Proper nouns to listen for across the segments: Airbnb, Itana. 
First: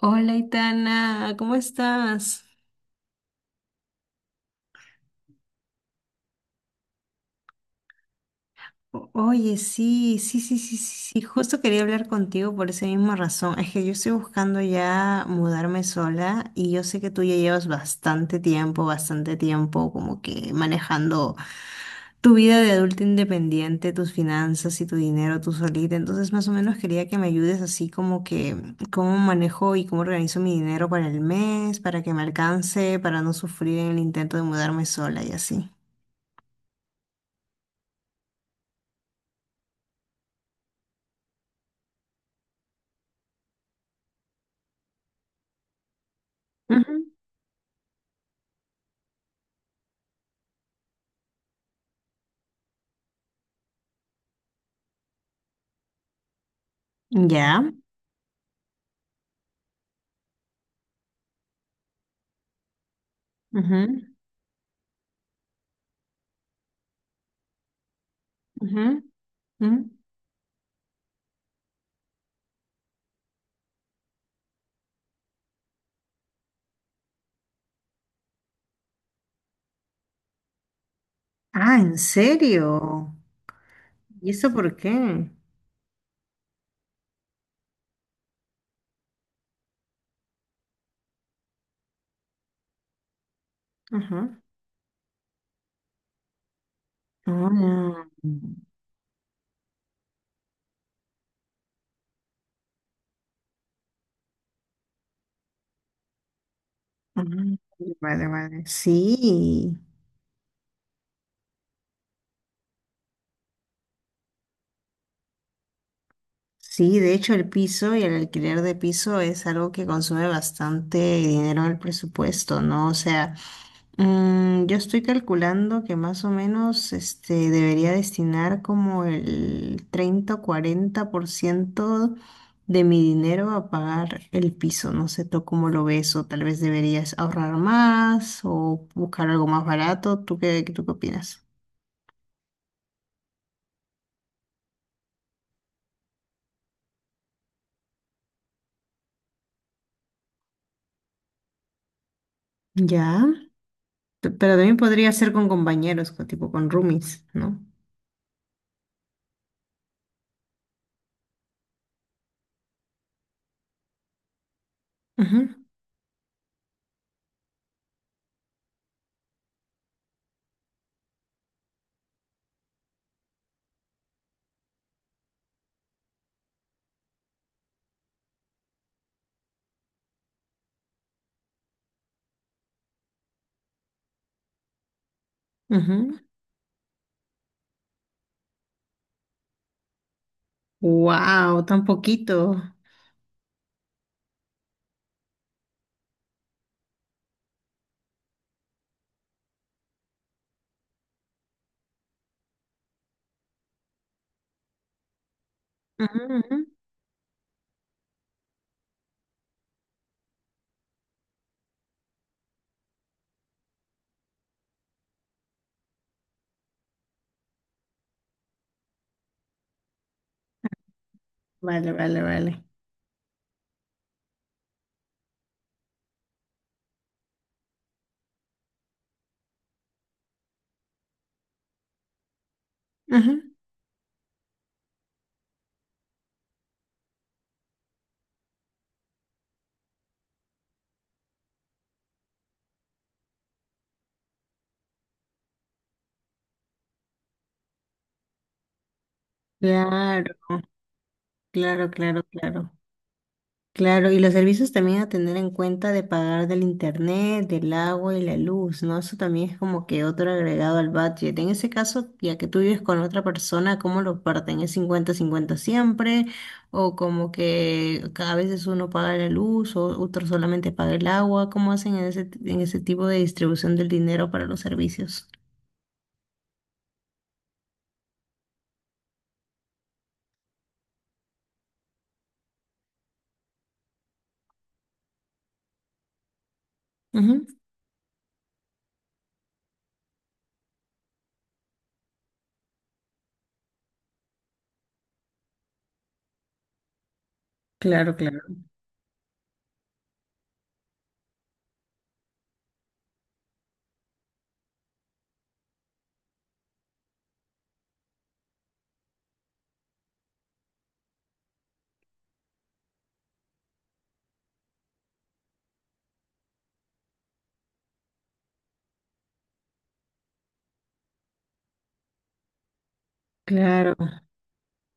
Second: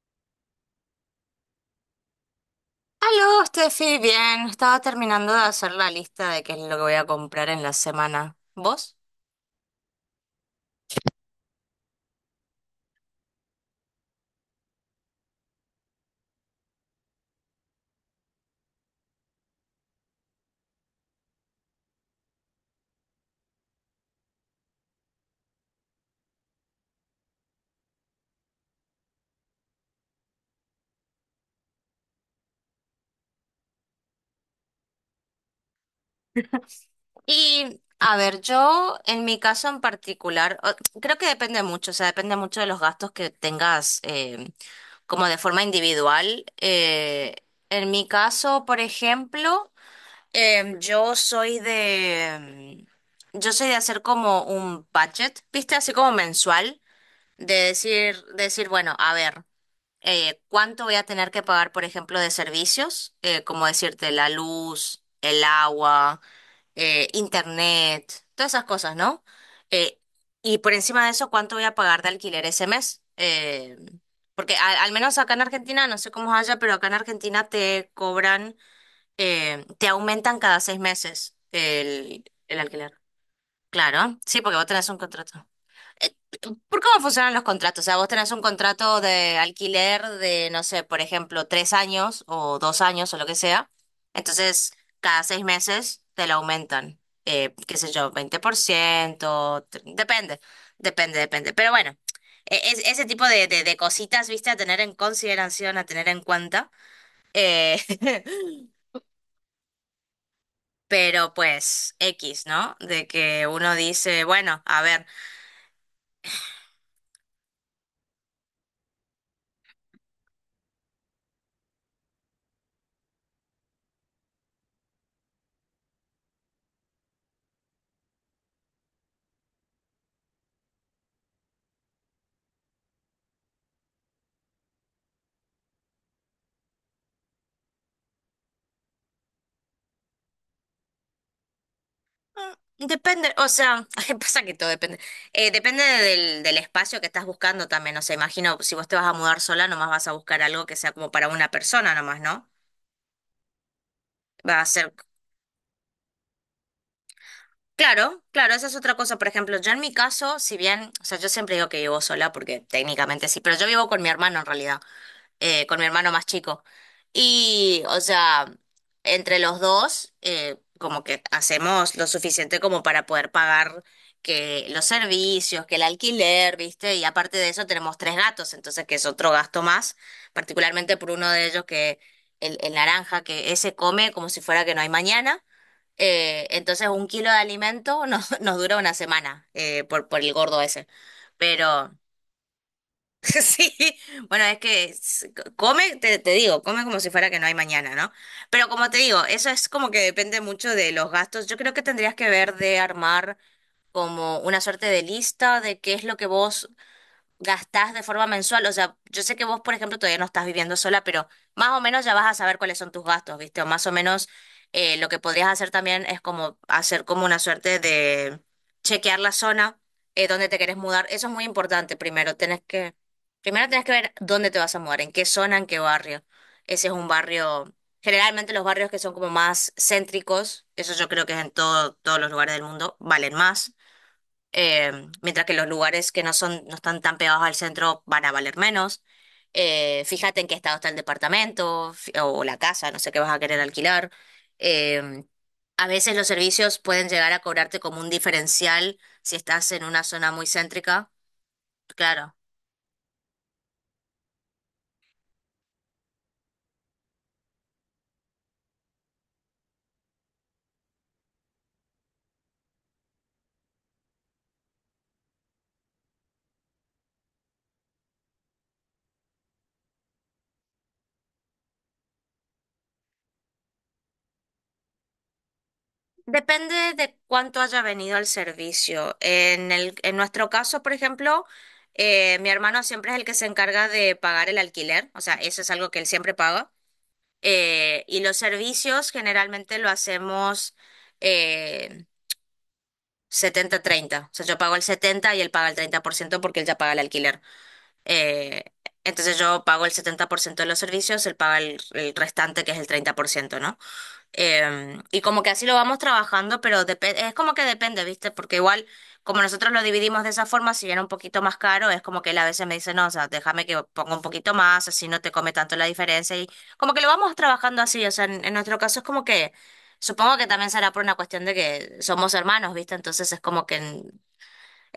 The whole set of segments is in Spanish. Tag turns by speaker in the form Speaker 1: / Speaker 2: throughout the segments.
Speaker 1: Hola, Itana, ¿cómo estás?
Speaker 2: Aló, Steffi, bien. Estaba terminando de hacer la lista de qué es lo que voy a comprar en la semana. ¿Vos?
Speaker 1: Oye, sí, sí, sí, sí, sí, sí, justo quería hablar contigo por esa misma razón. Es que yo estoy buscando ya mudarme sola y yo sé que tú ya llevas bastante tiempo como que manejando tu vida de adulta independiente, tus finanzas y tu dinero tú solita. Entonces, más o menos quería que me ayudes así como que cómo manejo y cómo organizo mi dinero para el mes, para que me alcance, para no sufrir en el intento de mudarme sola y así.
Speaker 2: Y, a ver, yo en mi caso en particular, creo que depende mucho, o sea, depende mucho de los gastos que tengas como de forma individual. En mi caso, por ejemplo, yo soy de, yo soy de hacer como un budget, ¿viste? Así como mensual, de
Speaker 1: Ya.
Speaker 2: decir, bueno, a ver. Cuánto voy a tener que pagar, por ejemplo, de servicios, como decirte,
Speaker 1: Ujú,
Speaker 2: la luz, el agua, internet, todas esas
Speaker 1: ujú,
Speaker 2: cosas, ¿no?
Speaker 1: ujú.
Speaker 2: Eh, y por encima de eso, cuánto voy a pagar de alquiler ese mes. Porque al menos acá en Argentina, no sé cómo es allá, pero acá en Argentina te cobran, te aumentan cada seis meses
Speaker 1: Ah, ¿en
Speaker 2: el alquiler.
Speaker 1: serio?
Speaker 2: Claro,
Speaker 1: ¿Y
Speaker 2: sí,
Speaker 1: eso
Speaker 2: porque vos
Speaker 1: por
Speaker 2: tenés un
Speaker 1: qué?
Speaker 2: contrato. Eh, ¿Por cómo funcionan los contratos? O sea, vos tenés un contrato de alquiler de, no sé, por ejemplo, tres años o dos años o lo que sea.
Speaker 1: Ajá.
Speaker 2: Entonces, cada seis meses te lo aumentan, qué sé
Speaker 1: Ah,
Speaker 2: yo, 20%, depende, depende. Pero bueno, es, ese tipo de cositas, viste, a tener en consideración, a tener en cuenta.
Speaker 1: ah.
Speaker 2: Eh,
Speaker 1: Vale, vale. Sí,
Speaker 2: pero pues, X, ¿no? De que uno dice, bueno, a ver.
Speaker 1: sí, de hecho el piso y el alquiler de piso es algo que consume bastante dinero en el presupuesto, ¿no? O sea, yo estoy calculando que más o menos debería destinar como el 30% o 40% de mi dinero a pagar el piso. No sé tú cómo lo ves, o tal vez deberías ahorrar más o buscar algo más barato. ¿Tú qué opinas?
Speaker 2: Mm, depende, o sea, que pasa que todo depende. Depende del espacio que estás buscando también. O sea, imagino si vos te vas a mudar sola, nomás vas a buscar algo que sea como para una persona nomás, ¿no?
Speaker 1: Ya. Pero
Speaker 2: Va a
Speaker 1: también
Speaker 2: ser.
Speaker 1: podría ser con compañeros, tipo con roomies, no.
Speaker 2: Claro, claro, esa es otra cosa. Por ejemplo, yo en mi caso, si bien, o sea, yo siempre digo que vivo sola porque técnicamente sí, pero yo vivo con mi hermano en realidad. Con mi hermano más chico. Y, o sea, entre los dos, como que hacemos lo suficiente como para poder pagar que los servicios, que el alquiler, ¿viste? Y aparte de eso tenemos tres gatos, entonces que es otro gasto más, particularmente por uno de ellos que el naranja, que ese come como si fuera que no hay mañana. Entonces un kilo de alimento nos, nos dura una semana por el gordo ese.
Speaker 1: Wow, tan
Speaker 2: Pero...
Speaker 1: poquito.
Speaker 2: Sí, bueno, come, te digo, come como si fuera que no hay mañana, ¿no? Pero como te digo, eso es como que depende mucho de los gastos. Yo creo que tendrías que ver de armar como una suerte de lista de qué es lo
Speaker 1: Ujú,
Speaker 2: que
Speaker 1: ujú.
Speaker 2: vos gastás de forma mensual. O sea, yo sé que vos, por ejemplo, todavía no estás viviendo sola, pero más o menos ya vas a saber cuáles son tus gastos, ¿viste? O más o menos lo que podrías hacer también es como hacer como una suerte de chequear la zona donde te querés mudar. Eso es muy
Speaker 1: Vale,
Speaker 2: importante.
Speaker 1: vale, vale.
Speaker 2: Primero tenés que ver dónde te vas a mudar, en qué zona, en qué barrio. Ese es un barrio. Generalmente los barrios que son como más céntricos, eso yo creo que es en todos los lugares del mundo, valen
Speaker 1: Ujú.
Speaker 2: más eh, mientras que los lugares que no son, no están tan pegados al centro van a valer menos. Fíjate en qué estado está el departamento o la casa, no sé qué vas a querer alquilar. Eh, a veces los servicios pueden llegar a cobrarte como un diferencial si estás en una zona
Speaker 1: Claro.
Speaker 2: muy céntrica.
Speaker 1: Claro, claro,
Speaker 2: Claro.
Speaker 1: claro. Claro, y los servicios también a tener en cuenta de pagar del internet, del agua y la luz, ¿no? Eso también es como que otro agregado al budget. En ese caso, ya que tú vives con otra persona, ¿cómo lo parten? ¿Es 50-50 siempre? ¿O como que a veces uno paga la luz o otro solamente paga el agua? ¿Cómo hacen en ese tipo de distribución del dinero para los servicios?
Speaker 2: Depende de cuánto haya venido el servicio. En nuestro caso, por ejemplo, mi hermano siempre es el que se encarga de pagar el alquiler, o sea, eso es algo que él siempre paga.
Speaker 1: Ujú.
Speaker 2: Y los servicios generalmente lo hacemos eh, 70-30. O sea, yo pago el 70 y él paga el 30% porque él ya paga el alquiler.
Speaker 1: Claro, claro,
Speaker 2: Eh, entonces yo pago el 70% de los servicios, él paga el restante que es el treinta por ciento, ¿no? Y como que así lo vamos trabajando, pero es como que depende, ¿viste? Porque igual, como nosotros lo dividimos de esa forma, si era un poquito más caro, es como que él a veces me dice, no, o sea, déjame que ponga un poquito más, así no te come tanto la diferencia. Y como que lo vamos trabajando así, o sea, en nuestro caso es como que, supongo que también será por una cuestión de que somos hermanos, ¿viste? Entonces es como que
Speaker 1: claro.
Speaker 2: mm,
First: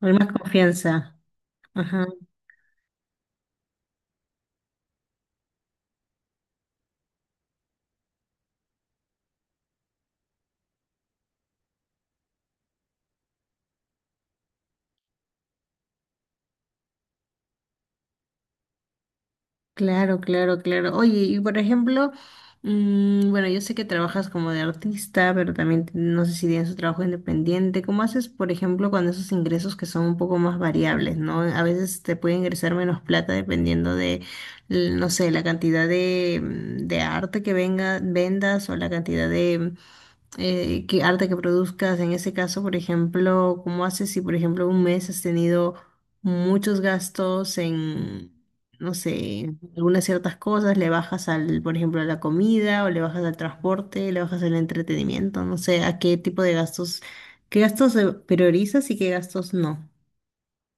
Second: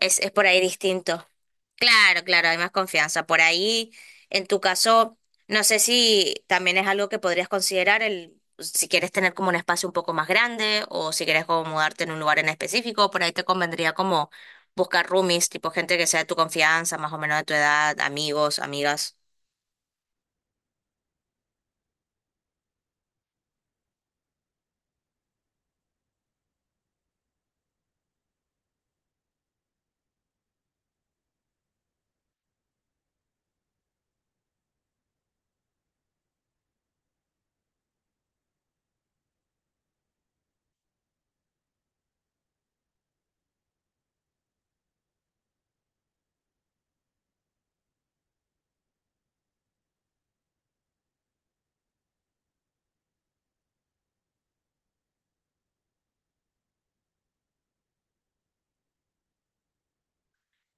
Speaker 1: Hay
Speaker 2: es
Speaker 1: más
Speaker 2: por ahí
Speaker 1: confianza.
Speaker 2: distinto.
Speaker 1: Ajá.
Speaker 2: Claro, claro, hay más confianza. Por ahí, en tu caso, no sé si también es algo que podrías considerar el, si quieres tener como un espacio un poco más grande o si quieres como mudarte en un lugar en específico, por ahí te convendría como buscar roomies, tipo gente que sea de tu confianza, más o menos de tu edad, amigos, amigas.
Speaker 1: Claro, claro, claro. Oye, y por ejemplo, bueno, yo sé que trabajas como de artista, pero también no sé si tienes un trabajo independiente. ¿Cómo haces, por ejemplo, con esos ingresos que son un poco más variables, ¿no? A veces te puede ingresar menos plata dependiendo de, no sé, la cantidad de, de arte que venga, vendas o la cantidad de, qué arte que produzcas. En ese caso, por ejemplo, ¿cómo haces si, por ejemplo, un mes has tenido muchos gastos en, no sé, algunas ciertas cosas? ¿Le bajas al, por ejemplo, a la comida o le bajas al transporte, le bajas al entretenimiento? No sé, ¿a qué tipo de gastos, qué gastos priorizas y qué gastos no?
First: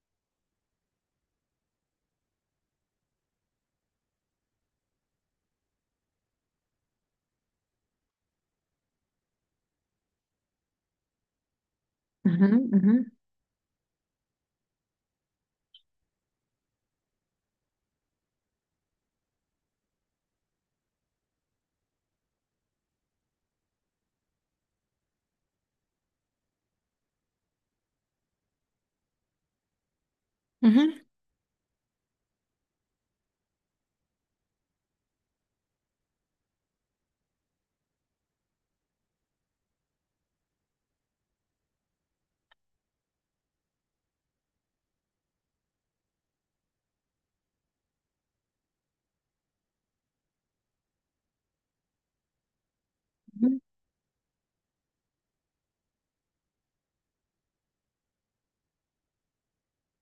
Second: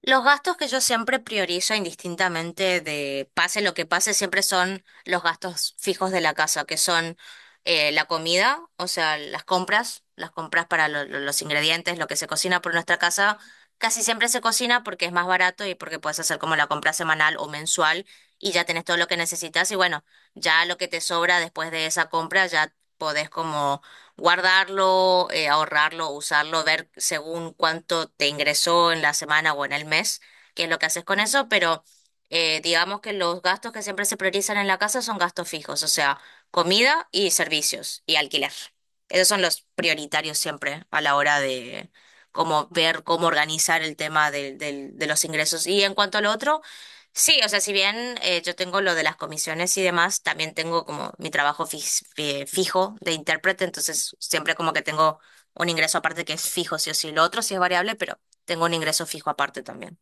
Speaker 2: Los gastos que yo siempre priorizo indistintamente de pase lo que pase, siempre son los gastos fijos de la casa, que son la comida, o sea, las compras para los ingredientes, lo que se
Speaker 1: Ujú,
Speaker 2: cocina por
Speaker 1: ujú,
Speaker 2: nuestra casa, casi siempre se cocina porque es más barato y porque puedes hacer como la compra semanal o mensual y ya tenés todo lo que necesitas y bueno, ya lo que te sobra después de esa compra ya podés como guardarlo, ahorrarlo, usarlo, ver según cuánto te ingresó en la semana o en el mes, qué es lo que
Speaker 1: ujú,
Speaker 2: haces con eso, pero digamos que los gastos que siempre se priorizan en la casa son gastos fijos, o sea, comida y servicios y alquiler. Esos son los prioritarios siempre a la hora de cómo ver, cómo organizar el tema de los ingresos. Y en cuanto al otro sí, o sea, si bien yo tengo lo de las comisiones y demás, también tengo como mi trabajo fijo de
Speaker 1: ujú.
Speaker 2: intérprete, entonces siempre como que tengo un ingreso aparte que es fijo, sí o sí. Lo otro sí es variable, pero tengo un ingreso fijo aparte también.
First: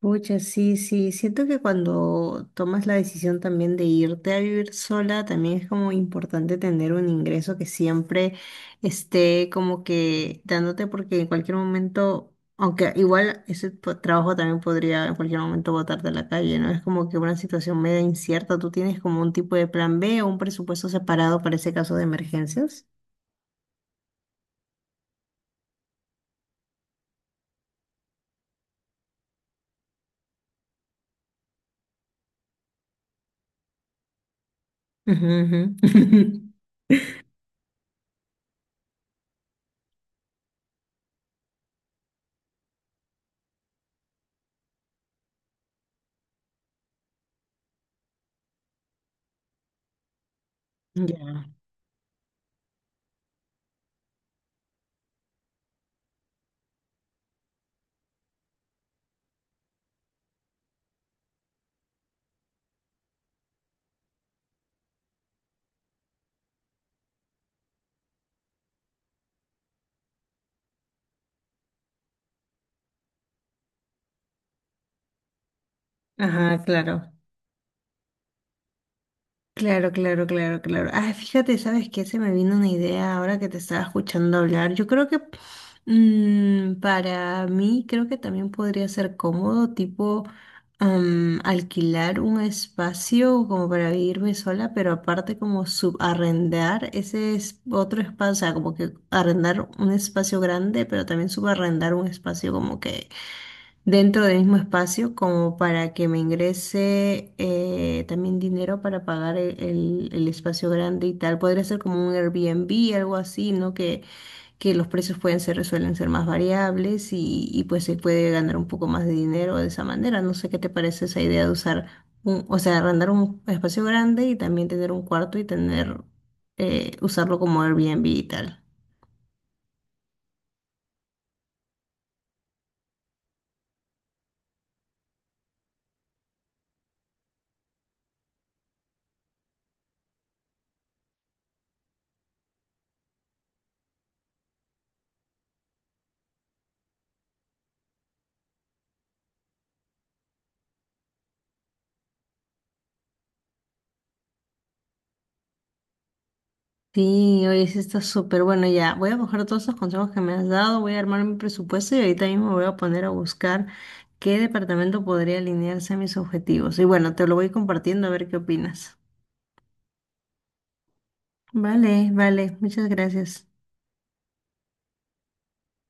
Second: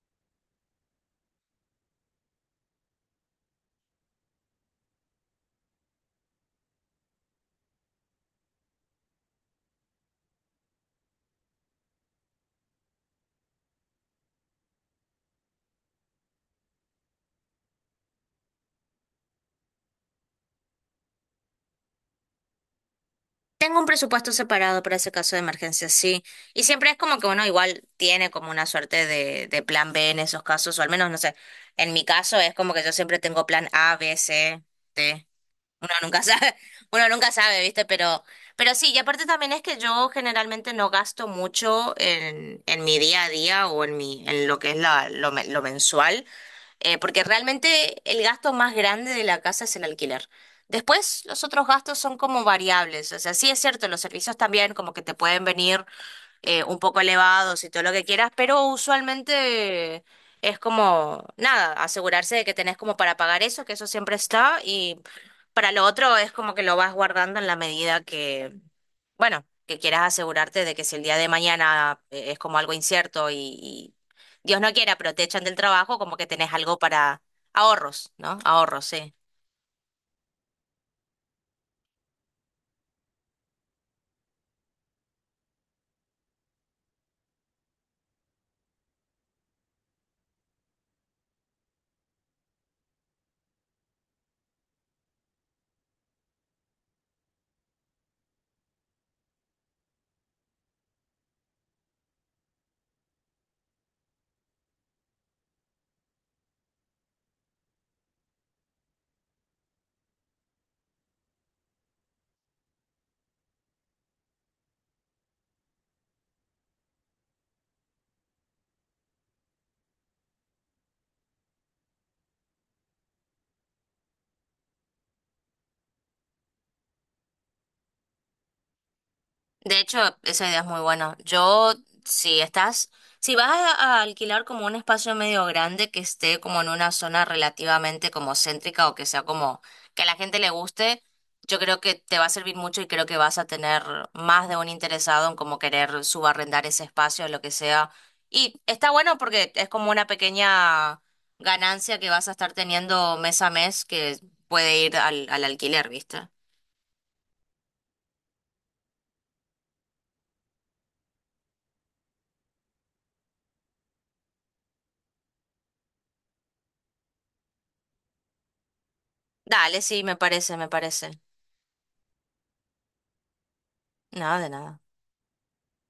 Speaker 1: Pucha, sí, sí. Siento que cuando tomas la decisión también de irte a vivir sola, también es como importante tener un ingreso que siempre esté como que dándote, porque en cualquier momento, aunque igual ese trabajo también podría en cualquier momento botarte a la calle, ¿no? Es como que una situación media incierta. ¿Tú tienes como un tipo de plan B o un presupuesto separado para ese caso de emergencias?
Speaker 2: Tengo un presupuesto separado para ese caso de emergencia, sí. Y siempre es como que uno igual tiene como una suerte de plan B en esos casos, o al menos, no sé, en mi caso es como que yo siempre tengo plan A, B, C,
Speaker 1: Ujú,
Speaker 2: D.
Speaker 1: ujú.
Speaker 2: Uno nunca sabe, uno nunca sabe, ¿viste? Pero sí, y aparte también es que yo generalmente no gasto mucho en mi día a día o en mi, en lo que es la, lo, lo mensual, porque realmente el gasto más grande de la casa es el alquiler. Después, los
Speaker 1: Ya.
Speaker 2: otros gastos son como variables. O sea, sí es cierto, los servicios también como que te pueden venir un poco elevados y todo lo que quieras, pero usualmente es como, nada, asegurarse de que tenés como para pagar eso, que eso siempre está, y para lo otro es como que lo vas guardando en la medida que, bueno, que quieras asegurarte de que si el día de mañana es como algo incierto y Dios no quiera, pero te echan del trabajo, como que tenés
Speaker 1: Ajá,
Speaker 2: algo
Speaker 1: claro.
Speaker 2: para ahorros, ¿no? Ahorros, sí.
Speaker 1: Claro, claro, claro, claro. Ah, fíjate, ¿sabes qué? Se me vino una idea ahora que te estaba escuchando hablar. Yo creo que para mí creo que también podría ser cómodo, tipo alquilar un espacio como para vivirme sola, pero aparte como subarrendar ese es otro espacio, o sea, como que arrendar un espacio grande, pero también subarrendar un espacio como que dentro del mismo espacio como para que me ingrese también dinero para pagar el espacio grande y tal. Podría ser como un Airbnb, algo así, ¿no? Que los precios pueden ser, suelen ser más variables y pues se puede ganar un poco más de dinero de esa manera. No sé qué te parece esa idea de usar un, o sea, arrendar un espacio grande y también tener un cuarto y tener, usarlo como Airbnb y tal.
Speaker 2: De hecho, esa idea es muy buena. Yo, si estás, si vas a alquilar como un espacio medio grande que esté como en una zona relativamente como céntrica o que sea como que a la gente le guste, yo creo que te va a servir mucho y creo que vas a tener más de un interesado en como querer subarrendar ese espacio o lo que sea. Y está bueno porque es como una pequeña ganancia que vas a estar teniendo mes a mes que puede ir al alquiler, ¿viste?
Speaker 1: Sí, oye, sí está súper bueno. Ya, voy a coger todos esos consejos que me has dado, voy a armar mi presupuesto y ahorita mismo me voy a poner a buscar qué departamento podría alinearse a mis objetivos. Y bueno, te lo voy compartiendo a ver qué opinas.
Speaker 2: Dale, sí, me parece, me parece.
Speaker 1: Vale, vale, muchas gracias.
Speaker 2: Nada de nada.